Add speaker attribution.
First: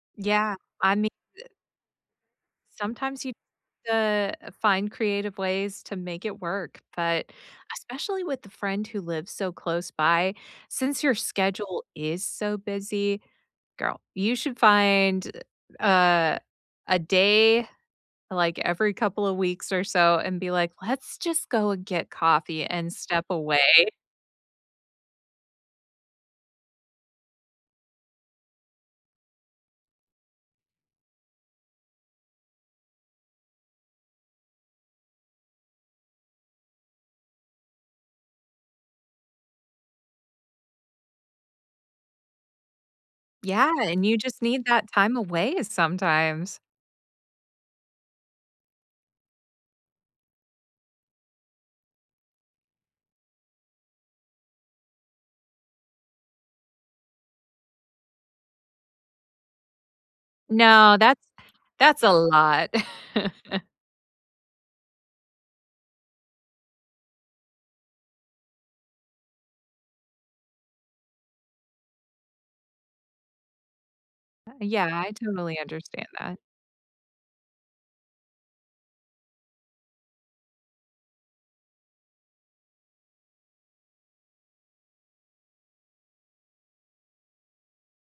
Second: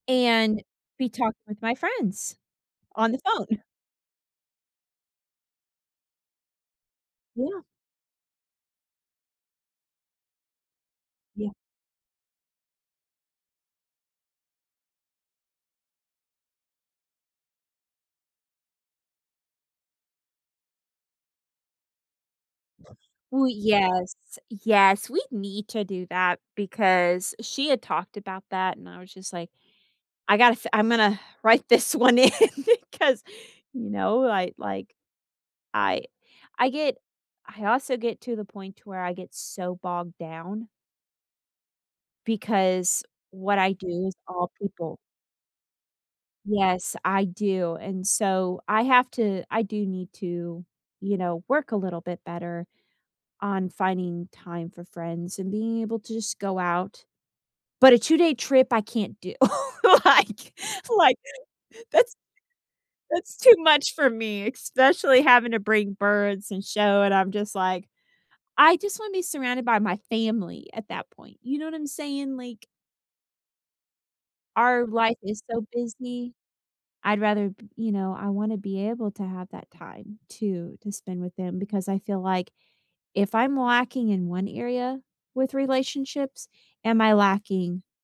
Speaker 1: Yeah,
Speaker 2: And
Speaker 1: I mean
Speaker 2: be talking
Speaker 1: uh
Speaker 2: with my friends on the
Speaker 1: sometimes you
Speaker 2: phone.
Speaker 1: the uh, find creative ways to make it work, but
Speaker 2: Yeah.
Speaker 1: especially with the friend who lives so close by, since your
Speaker 2: Yea
Speaker 1: schedule is so busy, girl, you should find, uh, a a day, like, every couple of weeks or so and be, like, let's just go and get coffee and step
Speaker 2: We
Speaker 1: away.
Speaker 2: yes, yes we need to do that because she had talked about that and I was just, like, "I gotta f I'm gonna write this 1 in 'cause," you know, I like, I I get I also get to the point to where I get so bogged down because what
Speaker 1: Yeah,
Speaker 2: I
Speaker 1: and
Speaker 2: do is
Speaker 1: you just
Speaker 2: all
Speaker 1: need that
Speaker 2: people.
Speaker 1: time away sometimes.
Speaker 2: Yes, I do and so, I have to I do need to, you know, work a little bit better on finding time for friends and being able to just go out, but a two-day trip, I can't do. like
Speaker 1: No,
Speaker 2: like,
Speaker 1: that's that's a
Speaker 2: that's
Speaker 1: lot.
Speaker 2: that's too much for me, especially having to bring birds and show and I'm just, like I just wanna be surrounded by my family at that point, you know what I'm saying? Like
Speaker 1: Yea
Speaker 2: our
Speaker 1: Yeah I
Speaker 2: life is
Speaker 1: totally
Speaker 2: so
Speaker 1: understand
Speaker 2: busy,
Speaker 1: that.
Speaker 2: I'd rather b you know, I wanna be able to have that time to to spend with them because I feel like if I'm lacking in 1 area with relationships, am I lacking